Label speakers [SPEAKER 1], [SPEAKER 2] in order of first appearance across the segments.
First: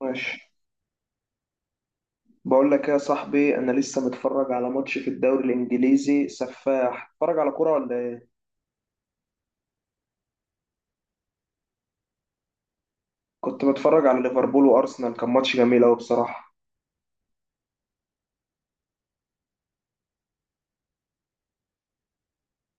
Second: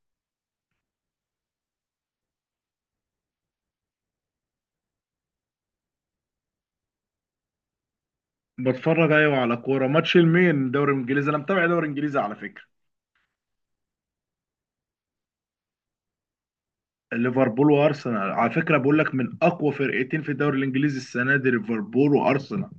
[SPEAKER 1] ماشي. بقول لك يا صاحبي، انا لسه متفرج على ماتش في الدوري الانجليزي، سفاح. اتفرج على كوره ولا ايه؟
[SPEAKER 2] بتفرج، ايوه، على كوره. ماتش المين؟ دوري الانجليزي. انا متابع دوري الانجليزي على فكره.
[SPEAKER 1] كنت بتفرج على ليفربول وارسنال، كان ماتش جميل قوي بصراحه.
[SPEAKER 2] ليفربول وارسنال، على فكره، بقول لك من اقوى فرقتين في الدوري الانجليزي السنه دي، ليفربول وارسنال.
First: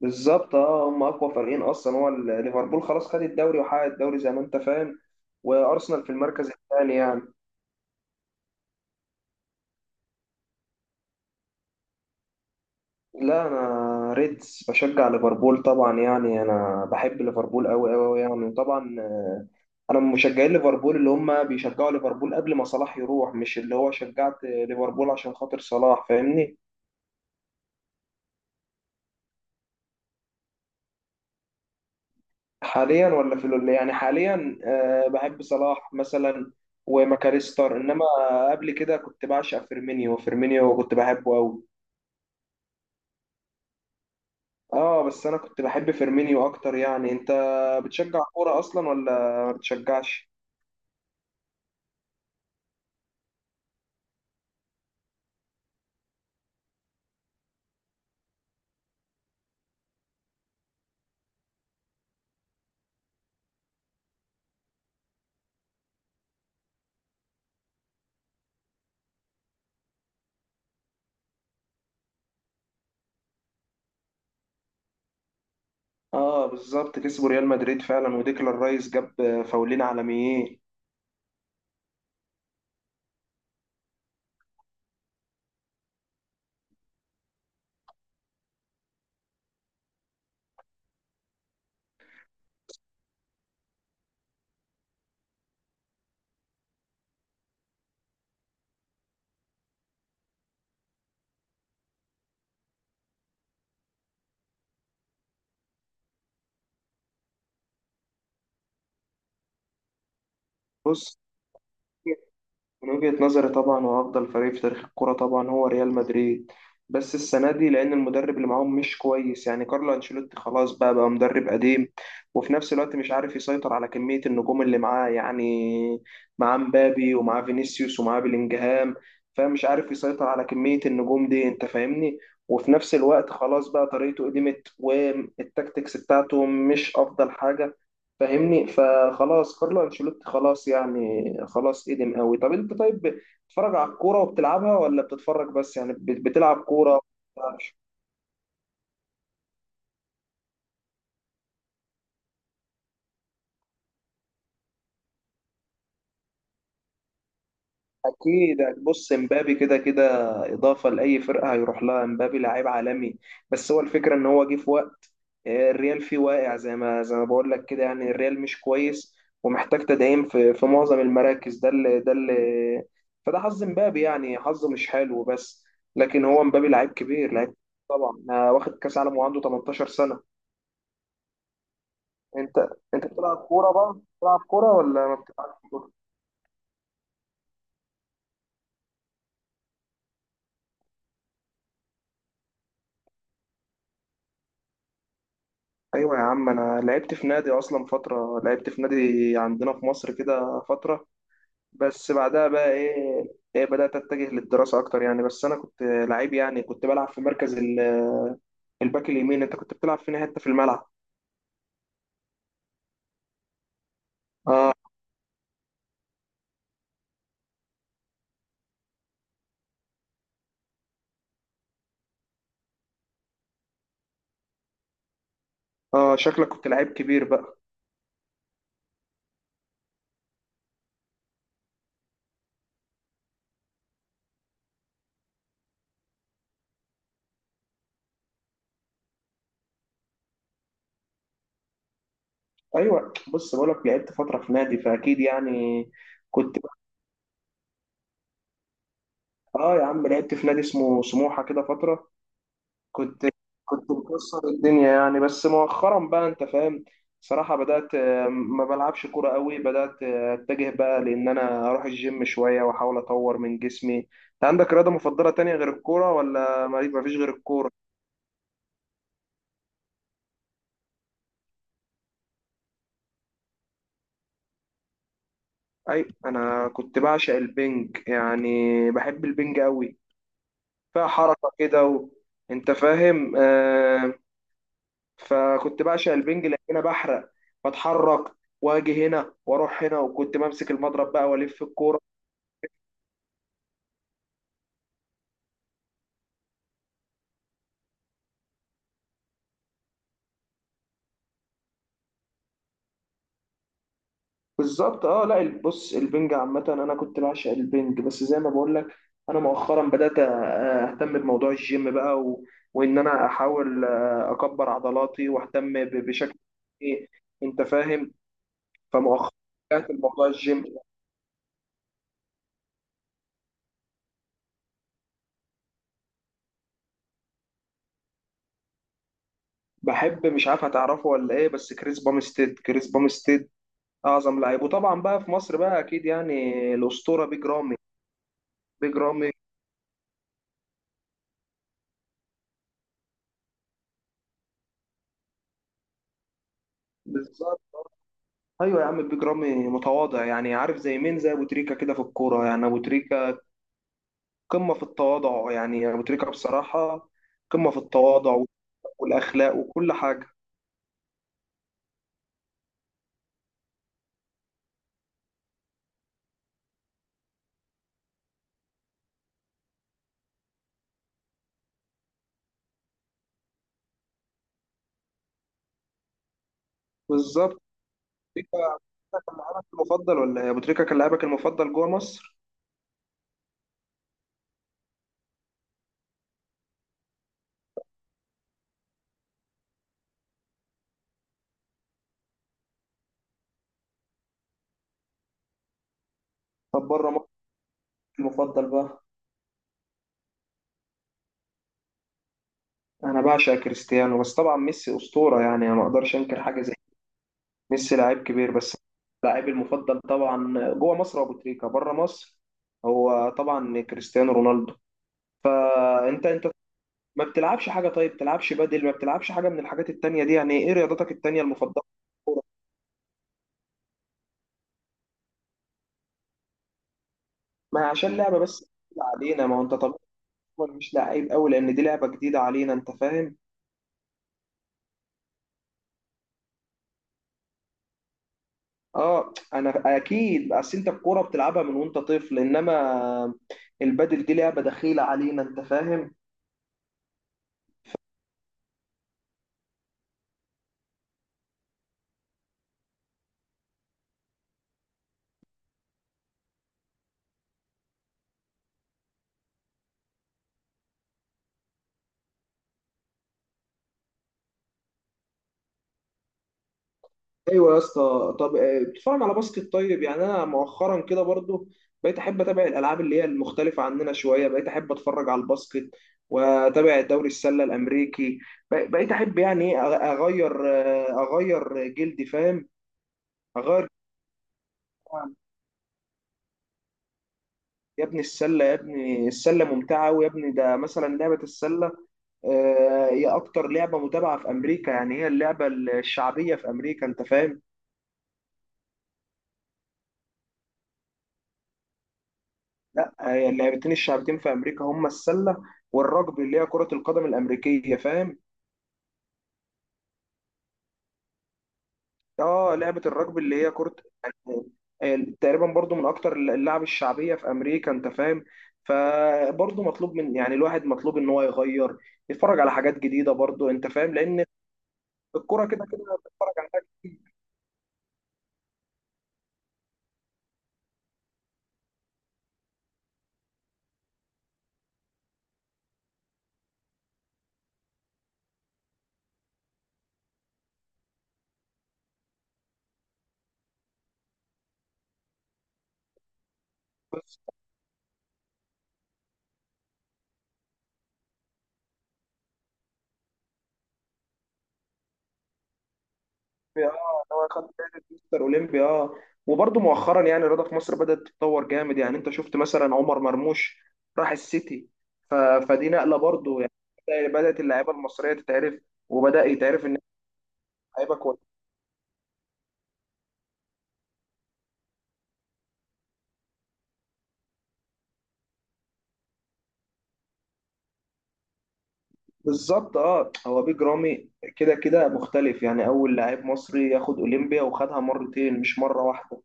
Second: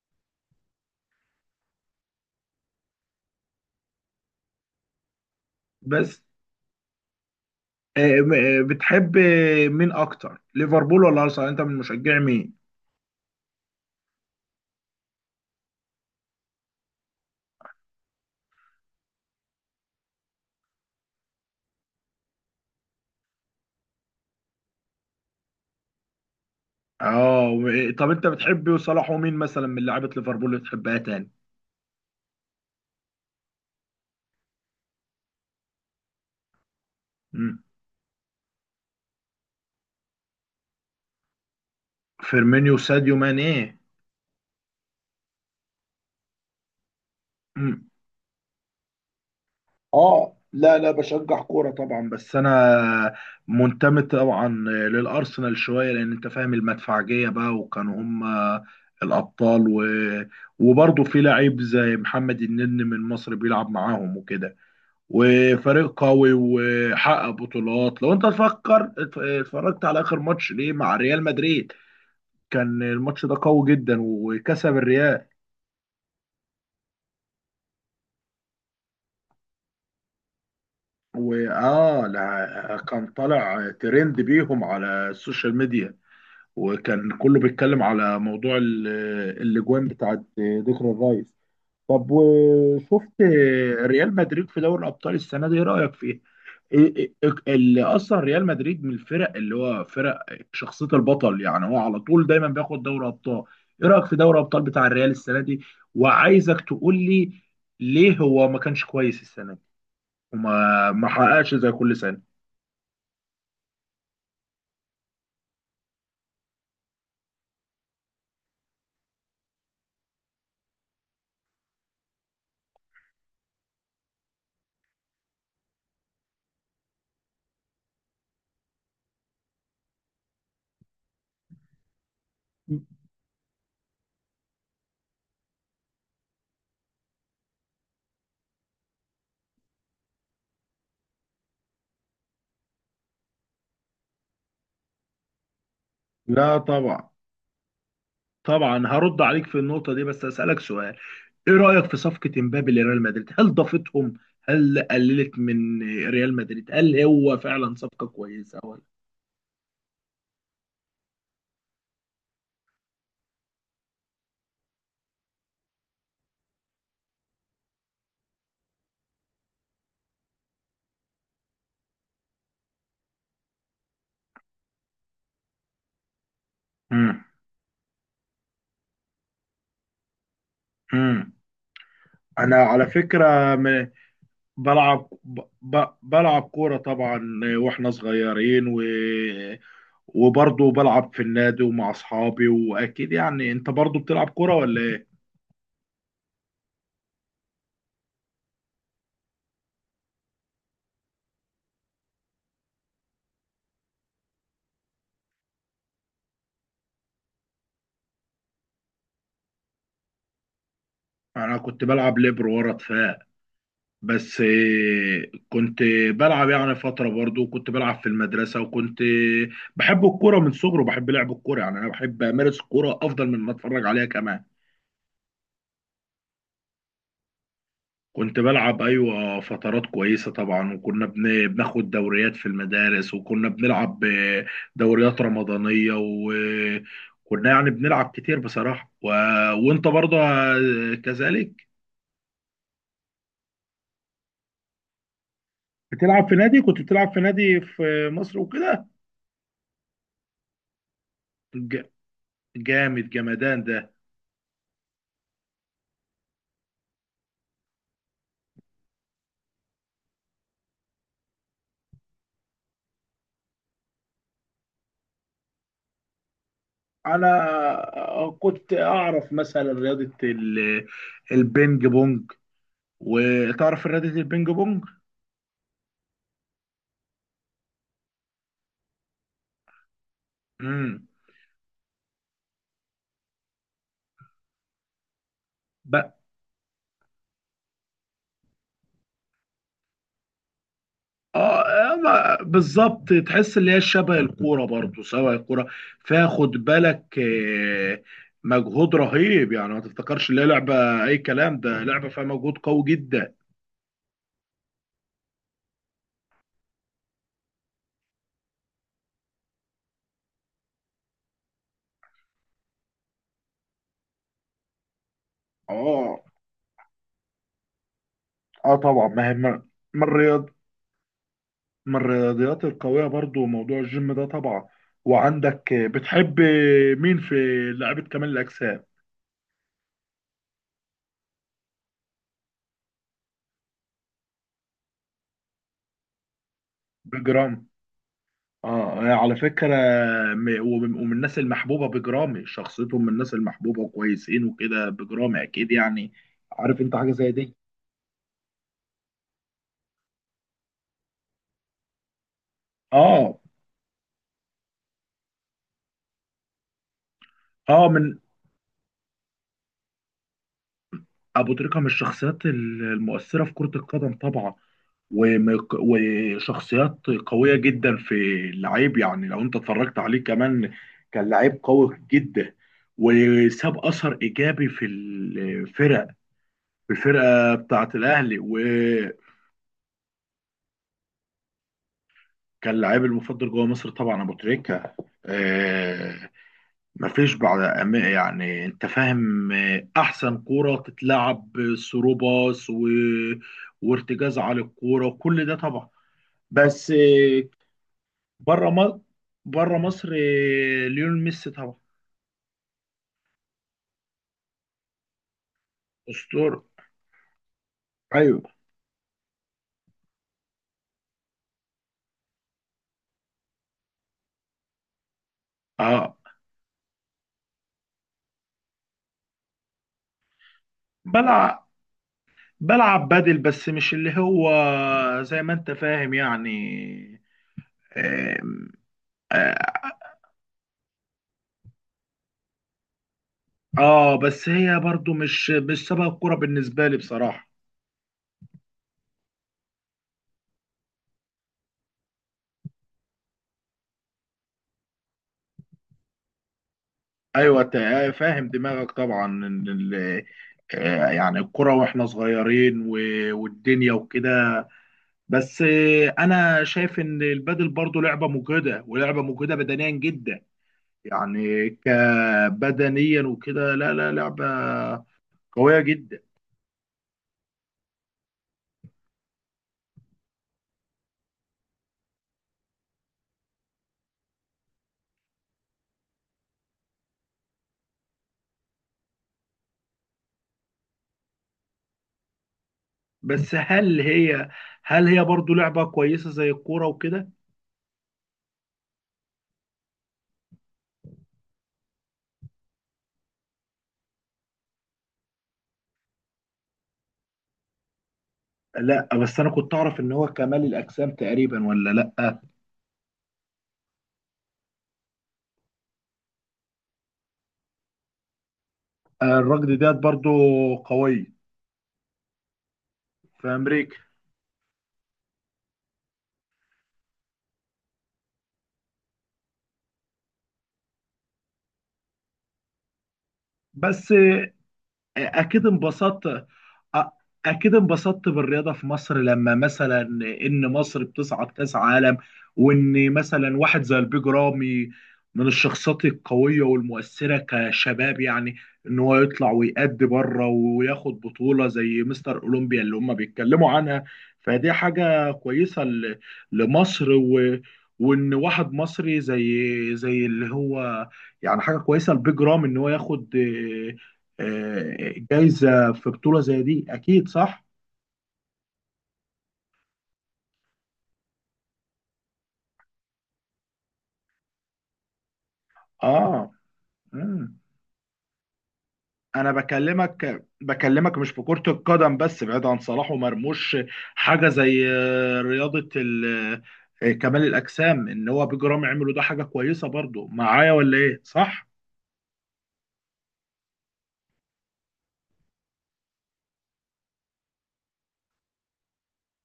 [SPEAKER 1] بالظبط، اه، هم اقوى فريقين اصلا. هو ليفربول خلاص خد الدوري وحقق الدوري، زي ما انت فاهم. وارسنال في
[SPEAKER 2] بس
[SPEAKER 1] المركز الثاني يعني.
[SPEAKER 2] بتحب مين اكتر، ليفربول ولا ارسنال؟ انت من مشجع مين؟
[SPEAKER 1] لا، انا ريدز، بشجع ليفربول طبعا، يعني انا بحب ليفربول قوي قوي يعني طبعا. انا من مشجعين ليفربول اللي هم بيشجعوا ليفربول قبل ما صلاح يروح، مش اللي هو شجعت ليفربول عشان خاطر صلاح، فاهمني؟
[SPEAKER 2] اه، طب انت بتحب صلاح، ومين مثلا من لعيبه ليفربول اللي بتحبها تاني؟
[SPEAKER 1] حاليا، ولا في يعني حاليا بحب صلاح مثلا
[SPEAKER 2] مم.
[SPEAKER 1] وماكاريستر، انما قبل كده كنت بعشق فيرمينيو فيرمينيو، كنت بحبه قوي.
[SPEAKER 2] فيرمينيو ساديو ماني.
[SPEAKER 1] اه، بس انا كنت بحب فيرمينيو اكتر يعني. انت بتشجع كوره اصلا ولا ما بتشجعش؟
[SPEAKER 2] اه، لا لا، بشجع كورة طبعا. بس انا منتمي طبعا للارسنال شوية، لان انت فاهم، المدفعجية بقى، وكانوا هم الابطال وبرضه في لعيب زي محمد النني من مصر بيلعب معاهم وكده، وفريق قوي وحقق بطولات. لو انت تفكر اتفرجت على اخر ماتش ليه مع ريال مدريد، كان الماتش ده قوي جدا وكسب الريال.
[SPEAKER 1] اه بالظبط، كسبوا ريال مدريد فعلا، وديكلان رايس جاب فاولين عالميين.
[SPEAKER 2] واه، لا، كان طالع ترند بيهم على السوشيال ميديا، وكان كله بيتكلم على موضوع الاجوان بتاعت ديكلان الرايس. طب وشفت ريال مدريد في دوري الابطال السنه دي، ايه رايك فيه؟ إيه- إيه- إيه، اللي اصلا ريال مدريد من الفرق اللي هو فرق شخصيه البطل، يعني هو على طول دايما بياخد دوري ابطال. ايه رايك في دوري ابطال بتاع الريال السنه دي؟ وعايزك تقول لي ليه هو ما كانش كويس السنه دي، وما ما
[SPEAKER 1] بص،
[SPEAKER 2] حققش زي كل سنه.
[SPEAKER 1] من وجهة نظري طبعا هو أفضل فريق في تاريخ الكرة طبعا، هو ريال مدريد. بس السنة دي لأن المدرب اللي معاهم مش كويس، يعني كارلو أنشيلوتي خلاص، بقى مدرب قديم. وفي نفس الوقت مش عارف يسيطر على كمية النجوم اللي معاه، يعني معاه مبابي ومعاه فينيسيوس ومعاه بلينجهام. فمش عارف يسيطر على كمية النجوم دي، أنت فاهمني. وفي نفس الوقت خلاص بقى، طريقته قدمت والتكتكس بتاعته مش أفضل حاجة، فاهمني. فخلاص كارلو انشيلوتي خلاص يعني، خلاص قدم قوي. طب انت، طيب، بتتفرج على الكوره وبتلعبها ولا بتتفرج بس؟ يعني بتلعب
[SPEAKER 2] لا
[SPEAKER 1] كوره؟
[SPEAKER 2] طبعا. طبعا هرد عليك في النقطه دي، بس اسالك سؤال: ايه رأيك في صفقة امبابي لريال مدريد؟ هل ضافتهم؟ هل قللت من ريال مدريد؟ هل هو فعلا صفقة
[SPEAKER 1] اكيد.
[SPEAKER 2] كويسة ولا؟
[SPEAKER 1] بص، امبابي كده كده اضافه لاي فرقه هيروح لها، امبابي لعيب عالمي. بس هو الفكره ان هو جه في وقت الريال فيه واقع، زي ما بقول لك كده يعني الريال مش كويس، ومحتاج تدعيم في معظم المراكز، ده اللي فده حظ امبابي، يعني حظه مش حلو بس. لكن هو امبابي لعيب
[SPEAKER 2] مم.
[SPEAKER 1] كبير، لعيب طبعا. واخد كاس عالم وعنده 18 سنه.
[SPEAKER 2] مم. انا
[SPEAKER 1] انت
[SPEAKER 2] على
[SPEAKER 1] انت بتلعب
[SPEAKER 2] فكره،
[SPEAKER 1] كوره بقى؟ بتلعب كوره ولا
[SPEAKER 2] بلعب،
[SPEAKER 1] ما بتلعبش؟
[SPEAKER 2] بلعب كوره طبعا، واحنا صغيرين، و... وبرضه بلعب في النادي ومع اصحابي. واكيد يعني انت برضه بتلعب كوره ولا ايه؟
[SPEAKER 1] ايوه يا عم، انا لعبت في نادي اصلا فتره، لعبت في نادي عندنا في مصر كده فتره. بس بعدها بقى ايه، بدات اتجه للدراسه اكتر يعني. بس انا كنت لعيب يعني، كنت بلعب في مركز الباك اليمين. انت كنت بتلعب فين حته في الملعب؟
[SPEAKER 2] انا كنت بلعب ليبر ورا دفاع. بس
[SPEAKER 1] اه،
[SPEAKER 2] كنت بلعب يعني فترة، برضو كنت بلعب في المدرسة، وكنت بحب الكورة من صغري، وبحب لعب الكورة. يعني أنا بحب أمارس الكورة أفضل من ما أتفرج عليها كمان.
[SPEAKER 1] اه، شكلك كنت لعيب كبير بقى.
[SPEAKER 2] كنت بلعب، أيوة، فترات كويسة طبعا. وكنا بناخد دوريات في المدارس، وكنا بنلعب دوريات رمضانية. وكنا يعني بنلعب كتير بصراحة. و... وأنت برضو كذلك؟
[SPEAKER 1] ايوه، بص بقولك، لعبت فتره في نادي فاكيد يعني
[SPEAKER 2] بتلعب في
[SPEAKER 1] كنت.
[SPEAKER 2] نادي؟ كنت بتلعب في نادي في مصر وكده؟
[SPEAKER 1] اه يا عم، لعبت في نادي اسمه سموحه كده
[SPEAKER 2] ج-
[SPEAKER 1] فتره.
[SPEAKER 2] جامد
[SPEAKER 1] كنت
[SPEAKER 2] جمدان
[SPEAKER 1] كنت
[SPEAKER 2] ده!
[SPEAKER 1] مكسر الدنيا يعني. بس مؤخرا بقى، انت فاهم، صراحة بدأت ما بلعبش كورة قوي. بدأت اتجه بقى، لان انا اروح الجيم شوية واحاول اطور من جسمي. انت عندك رياضة مفضلة تانية غير الكورة ولا ما فيش غير الكورة؟
[SPEAKER 2] انا كنت اعرف مثلا رياضه البينج بونج. وتعرف رياضه البينج بونج؟
[SPEAKER 1] اي، انا كنت بعشق البنج، يعني بحب البنج قوي، فيها
[SPEAKER 2] امم
[SPEAKER 1] حركة كده، انت فاهم. فكنت بعشق
[SPEAKER 2] بقى.
[SPEAKER 1] البنج لان انا بحرق، بتحرك، واجي هنا واروح هنا، وكنت بمسك المضرب بقى
[SPEAKER 2] اه،
[SPEAKER 1] والف الكورة.
[SPEAKER 2] بالظبط، تحس اللي هي شبه الكوره برضو. سواء الكوره فيها، خد بالك، مجهود رهيب. يعني ما تفتكرش اللي هي لعبه اي كلام، ده لعبه فيها مجهود قوي جدا.
[SPEAKER 1] بالظبط. اه لا، بص البنج عامة انا كنت بعشق البنج، بس زي ما بقول لك، انا مؤخرا بدأت اهتم بموضوع الجيم بقى، وان انا احاول اكبر عضلاتي واهتم
[SPEAKER 2] اه،
[SPEAKER 1] بشكل ايه، انت فاهم.
[SPEAKER 2] اه، طبعا. ما
[SPEAKER 1] فمؤخرا
[SPEAKER 2] هي، ما
[SPEAKER 1] بدأت بموضوع الجيم.
[SPEAKER 2] من الرياضيات القوية برضو موضوع الجيم ده طبعا. وعندك بتحب مين في لعبة كمال الأجسام؟
[SPEAKER 1] بحب، مش عارف هتعرفه ولا ايه، بس كريس بامستيد كريس بامستيد، اعظم لعيب. وطبعا بقى في مصر بقى، اكيد يعني الاسطورة بيج
[SPEAKER 2] بجرام.
[SPEAKER 1] رامي،
[SPEAKER 2] اه،
[SPEAKER 1] بيج
[SPEAKER 2] يعني
[SPEAKER 1] رامي.
[SPEAKER 2] على فكرة، ومن الناس المحبوبة، بجرامي شخصيتهم من الناس المحبوبة وكويسين وكده. بجرامي أكيد يعني، عارف أنت حاجة زي دي.
[SPEAKER 1] بالظبط. ايوه يا عم، بيج رامي متواضع يعني. عارف زي مين؟ زي ابو تريكة كده في الكورة يعني. ابو تريكة
[SPEAKER 2] اه.
[SPEAKER 1] قمة في التواضع يعني، أبو تريكة بصراحة قمة في
[SPEAKER 2] اه، من
[SPEAKER 1] التواضع والأخلاق وكل حاجة.
[SPEAKER 2] ابو تريكه. من الشخصيات المؤثره في كره القدم طبعا، وشخصيات قويه جدا في اللعيب. يعني لو انت اتفرجت عليه كمان، كان لعيب قوي جدا. وساب اثر ايجابي في الفرق، في الفرقه
[SPEAKER 1] بالظبط،
[SPEAKER 2] بتاعه الاهلي.
[SPEAKER 1] تريكة
[SPEAKER 2] وكان
[SPEAKER 1] كان لاعبك المفضل ولا إيه؟ أبو تريكة كان لاعبك المفضل جوه مصر؟
[SPEAKER 2] لعيب المفضل جوه مصر طبعا، ابو تريكه. آه، مفيش بعد يعني انت فاهم، احسن كوره تتلعب، ثرو باص، و... وارتجاز على الكوره، وكل ده طبعا.
[SPEAKER 1] طب
[SPEAKER 2] بس
[SPEAKER 1] بره مصر المفضل
[SPEAKER 2] بره مصر،
[SPEAKER 1] بقى؟
[SPEAKER 2] بره مصر ليونيل ميسي طبعا.
[SPEAKER 1] أنا بعشق كريستيانو، بس طبعا ميسي أسطورة، يعني أنا ما أقدرش أنكر
[SPEAKER 2] اسطوره.
[SPEAKER 1] حاجة زي دي. ميسي لعيب
[SPEAKER 2] ايوه،
[SPEAKER 1] كبير بس. لاعبي المفضل طبعا جوه مصر أبو تريكة، بره مصر هو طبعا كريستيانو رونالدو.
[SPEAKER 2] اه.
[SPEAKER 1] فأنت ما بتلعبش حاجة؟ طيب بتلعبش بدل، ما بتلعبش حاجة من الحاجات التانية دي؟ يعني ايه رياضتك التانية
[SPEAKER 2] بلعب،
[SPEAKER 1] المفضلة؟
[SPEAKER 2] بلعب بدل، بس مش اللي هو زي ما انت فاهم يعني.
[SPEAKER 1] ما عشان لعبة بس
[SPEAKER 2] آم،
[SPEAKER 1] جديدة علينا، ما هو انت
[SPEAKER 2] اه،
[SPEAKER 1] طبيعي. هو مش لعيب قوي لان دي لعبة جديدة علينا، انت فاهم؟
[SPEAKER 2] بس هي برضو مش سبب الكوره بالنسبه لي بصراحه.
[SPEAKER 1] اه، انا اكيد، اصل انت الكورة بتلعبها من وانت طفل، انما البدل دي لعبة دخيلة علينا، انت فاهم؟
[SPEAKER 2] ايوه، فاهم دماغك طبعا، ان يعني الكرة، واحنا صغيرين، والدنيا وكده. بس انا شايف ان البادل برضو لعبة مجهدة، ولعبة مجهدة بدنيا جدا. يعني كبدنيا وكده. لا لا، لعبة قوية جدا.
[SPEAKER 1] ايوه يا اسطى. طب بتتفرج على باسكت طيب؟ يعني انا مؤخرا كده برضو بقيت احب اتابع الالعاب اللي هي المختلفه عننا شويه، بقيت احب اتفرج على الباسكت واتابع دوري السله الامريكي. بقيت احب، يعني إيه، اغير اغير جلدي، فاهم؟
[SPEAKER 2] بس
[SPEAKER 1] اغير
[SPEAKER 2] هل هي برضو لعبة كويسة زي الكورة وكده؟
[SPEAKER 1] يا ابني السله، يا ابني السله ممتعه، ويا ابني ده مثلا لعبه السله. هي اكتر لعبه متابعه في امريكا، يعني هي اللعبه الشعبيه في امريكا، انت فاهم.
[SPEAKER 2] لا بس انا كنت اعرف ان هو كمال الاجسام تقريبا، ولا لا
[SPEAKER 1] لا، هي اللعبتين الشعبتين في امريكا هما السله والرجبي، اللي هي كره القدم الامريكيه، فاهم.
[SPEAKER 2] الركض ديت برضو قوي
[SPEAKER 1] اه، لعبه الرجبي
[SPEAKER 2] في
[SPEAKER 1] اللي هي
[SPEAKER 2] امريكا.
[SPEAKER 1] كره يعني تقريبا برضو من اكتر اللعب الشعبيه في امريكا، انت فاهم. فبرضو مطلوب من، يعني الواحد مطلوب ان هو يغير، يتفرج على حاجات جديده برضو، انت
[SPEAKER 2] بس
[SPEAKER 1] فاهم، لان الكره
[SPEAKER 2] اكيد
[SPEAKER 1] كده كده
[SPEAKER 2] انبسطت.
[SPEAKER 1] بتتفرج على حاجات
[SPEAKER 2] أ-
[SPEAKER 1] كتير.
[SPEAKER 2] اكيد انبسطت بالرياضه في مصر، لما مثلا ان مصر بتصعد كاس عالم. وان مثلا واحد زي البيج رامي من الشخصيات القويه والمؤثره كشباب يعني، ان هو يطلع ويأدي بره وياخد بطوله زي مستر اولمبيا اللي هم بيتكلموا عنها. فدي حاجه كويسه ل- لمصر. و وان واحد مصري زي اللي هو يعني حاجه كويسه، البيج رامي ان هو ياخد جايزه في بطولة زي دي،
[SPEAKER 1] اولمبي، اه
[SPEAKER 2] اكيد
[SPEAKER 1] هو خد
[SPEAKER 2] صح.
[SPEAKER 1] جائزه مستر اولمبي، اه. وبرضه مؤخرا يعني الرياضه في مصر بدات تتطور جامد. يعني انت شفت مثلا عمر مرموش راح السيتي، ف... فدي نقله
[SPEAKER 2] اه.
[SPEAKER 1] برضه، يعني
[SPEAKER 2] مم.
[SPEAKER 1] بدات اللعيبه المصريه تتعرف، وبدا
[SPEAKER 2] انا
[SPEAKER 1] يتعرف ان
[SPEAKER 2] بكلمك،
[SPEAKER 1] لعيبه
[SPEAKER 2] بكلمك مش في
[SPEAKER 1] كويسه.
[SPEAKER 2] كرة القدم بس، بعيد عن صلاح ومرموش، حاجة زي رياضة ال آه، كمال الأجسام، إن هو بجرام عملوا، ده حاجة كويسة برضو معايا، ولا إيه؟ صح؟
[SPEAKER 1] بالظبط، اه هو بيج رامي كده كده مختلف يعني، اول لاعب مصري ياخد اولمبيا وخدها مرتين مش مره واحده.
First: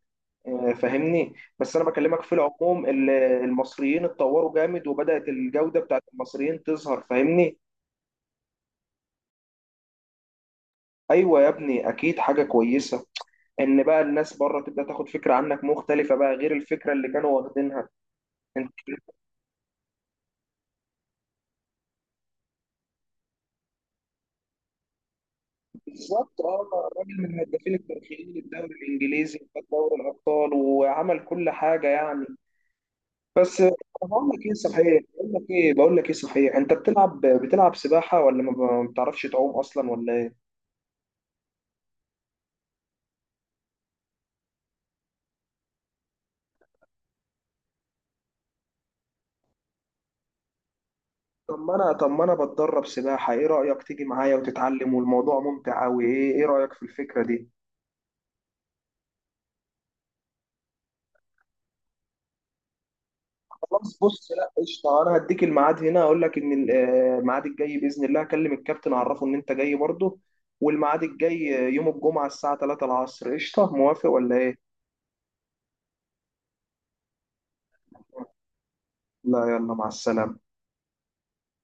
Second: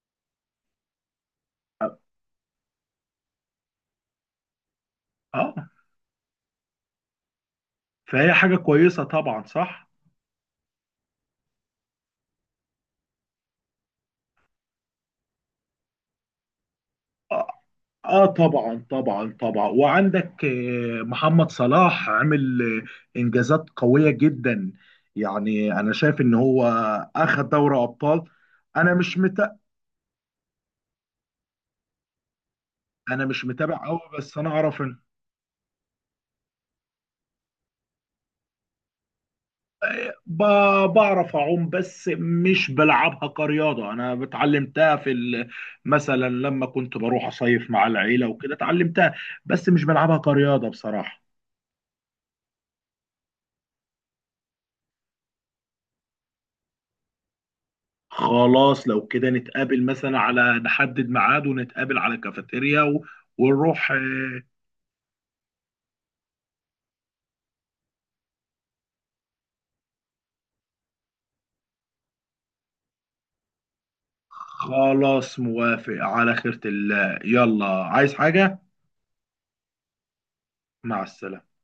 [SPEAKER 1] فاهمني. بس انا بكلمك في العموم، المصريين اتطوروا جامد، وبدات
[SPEAKER 2] آه.
[SPEAKER 1] الجوده بتاعت المصريين تظهر، فاهمني.
[SPEAKER 2] فهي حاجة كويسة طبعا، صح؟
[SPEAKER 1] ايوه يا ابني، اكيد حاجه كويسه، ان بقى الناس بره تبدا تاخد فكره عنك مختلفه بقى غير الفكره اللي كانوا
[SPEAKER 2] آه،
[SPEAKER 1] واخدينها.
[SPEAKER 2] اه،
[SPEAKER 1] انت
[SPEAKER 2] طبعا طبعا طبعا. وعندك محمد صلاح عمل انجازات قويه جدا. يعني انا شايف ان
[SPEAKER 1] بالظبط.
[SPEAKER 2] هو
[SPEAKER 1] اه راجل من
[SPEAKER 2] اخذ
[SPEAKER 1] الهدافين
[SPEAKER 2] دوري ابطال.
[SPEAKER 1] التاريخيين للدوري
[SPEAKER 2] انا مش
[SPEAKER 1] الانجليزي،
[SPEAKER 2] متابع
[SPEAKER 1] وخد دوري الابطال وعمل كل حاجه يعني.
[SPEAKER 2] انا مش
[SPEAKER 1] بس،
[SPEAKER 2] متابع قوي.
[SPEAKER 1] بقول
[SPEAKER 2] بس
[SPEAKER 1] لك
[SPEAKER 2] انا
[SPEAKER 1] ايه
[SPEAKER 2] اعرف ان
[SPEAKER 1] صحيح، بقول لك ايه صحيح، انت بتلعب سباحه، ولا ما بتعرفش تعوم اصلا ولا ايه؟
[SPEAKER 2] بعرف اعوم، بس مش بلعبها كرياضه. انا اتعلمتها في مثلا لما كنت بروح اصيف مع العيله وكده، اتعلمتها. بس مش بلعبها كرياضه بصراحه.
[SPEAKER 1] طب ما انا بتدرب سباحه. ايه رايك تيجي معايا وتتعلم؟ والموضوع ممتع قوي. ايه رايك في الفكره دي؟
[SPEAKER 2] خلاص، لو كده نتقابل مثلا، على نحدد ميعاد ونتقابل على كافيتيريا، و... ونروح
[SPEAKER 1] خلاص، بص لا قشطه، انا هديك الميعاد هنا، اقول لك ان الميعاد الجاي باذن الله اكلم الكابتن اعرفه ان انت جاي برضه. والميعاد الجاي يوم الجمعه الساعه 3 العصر. قشطه، موافق ولا ايه؟
[SPEAKER 2] خلاص. موافق، على خيرة الله. يلا، عايز حاجة؟
[SPEAKER 1] لا، يلا مع السلامه.
[SPEAKER 2] مع السلامة.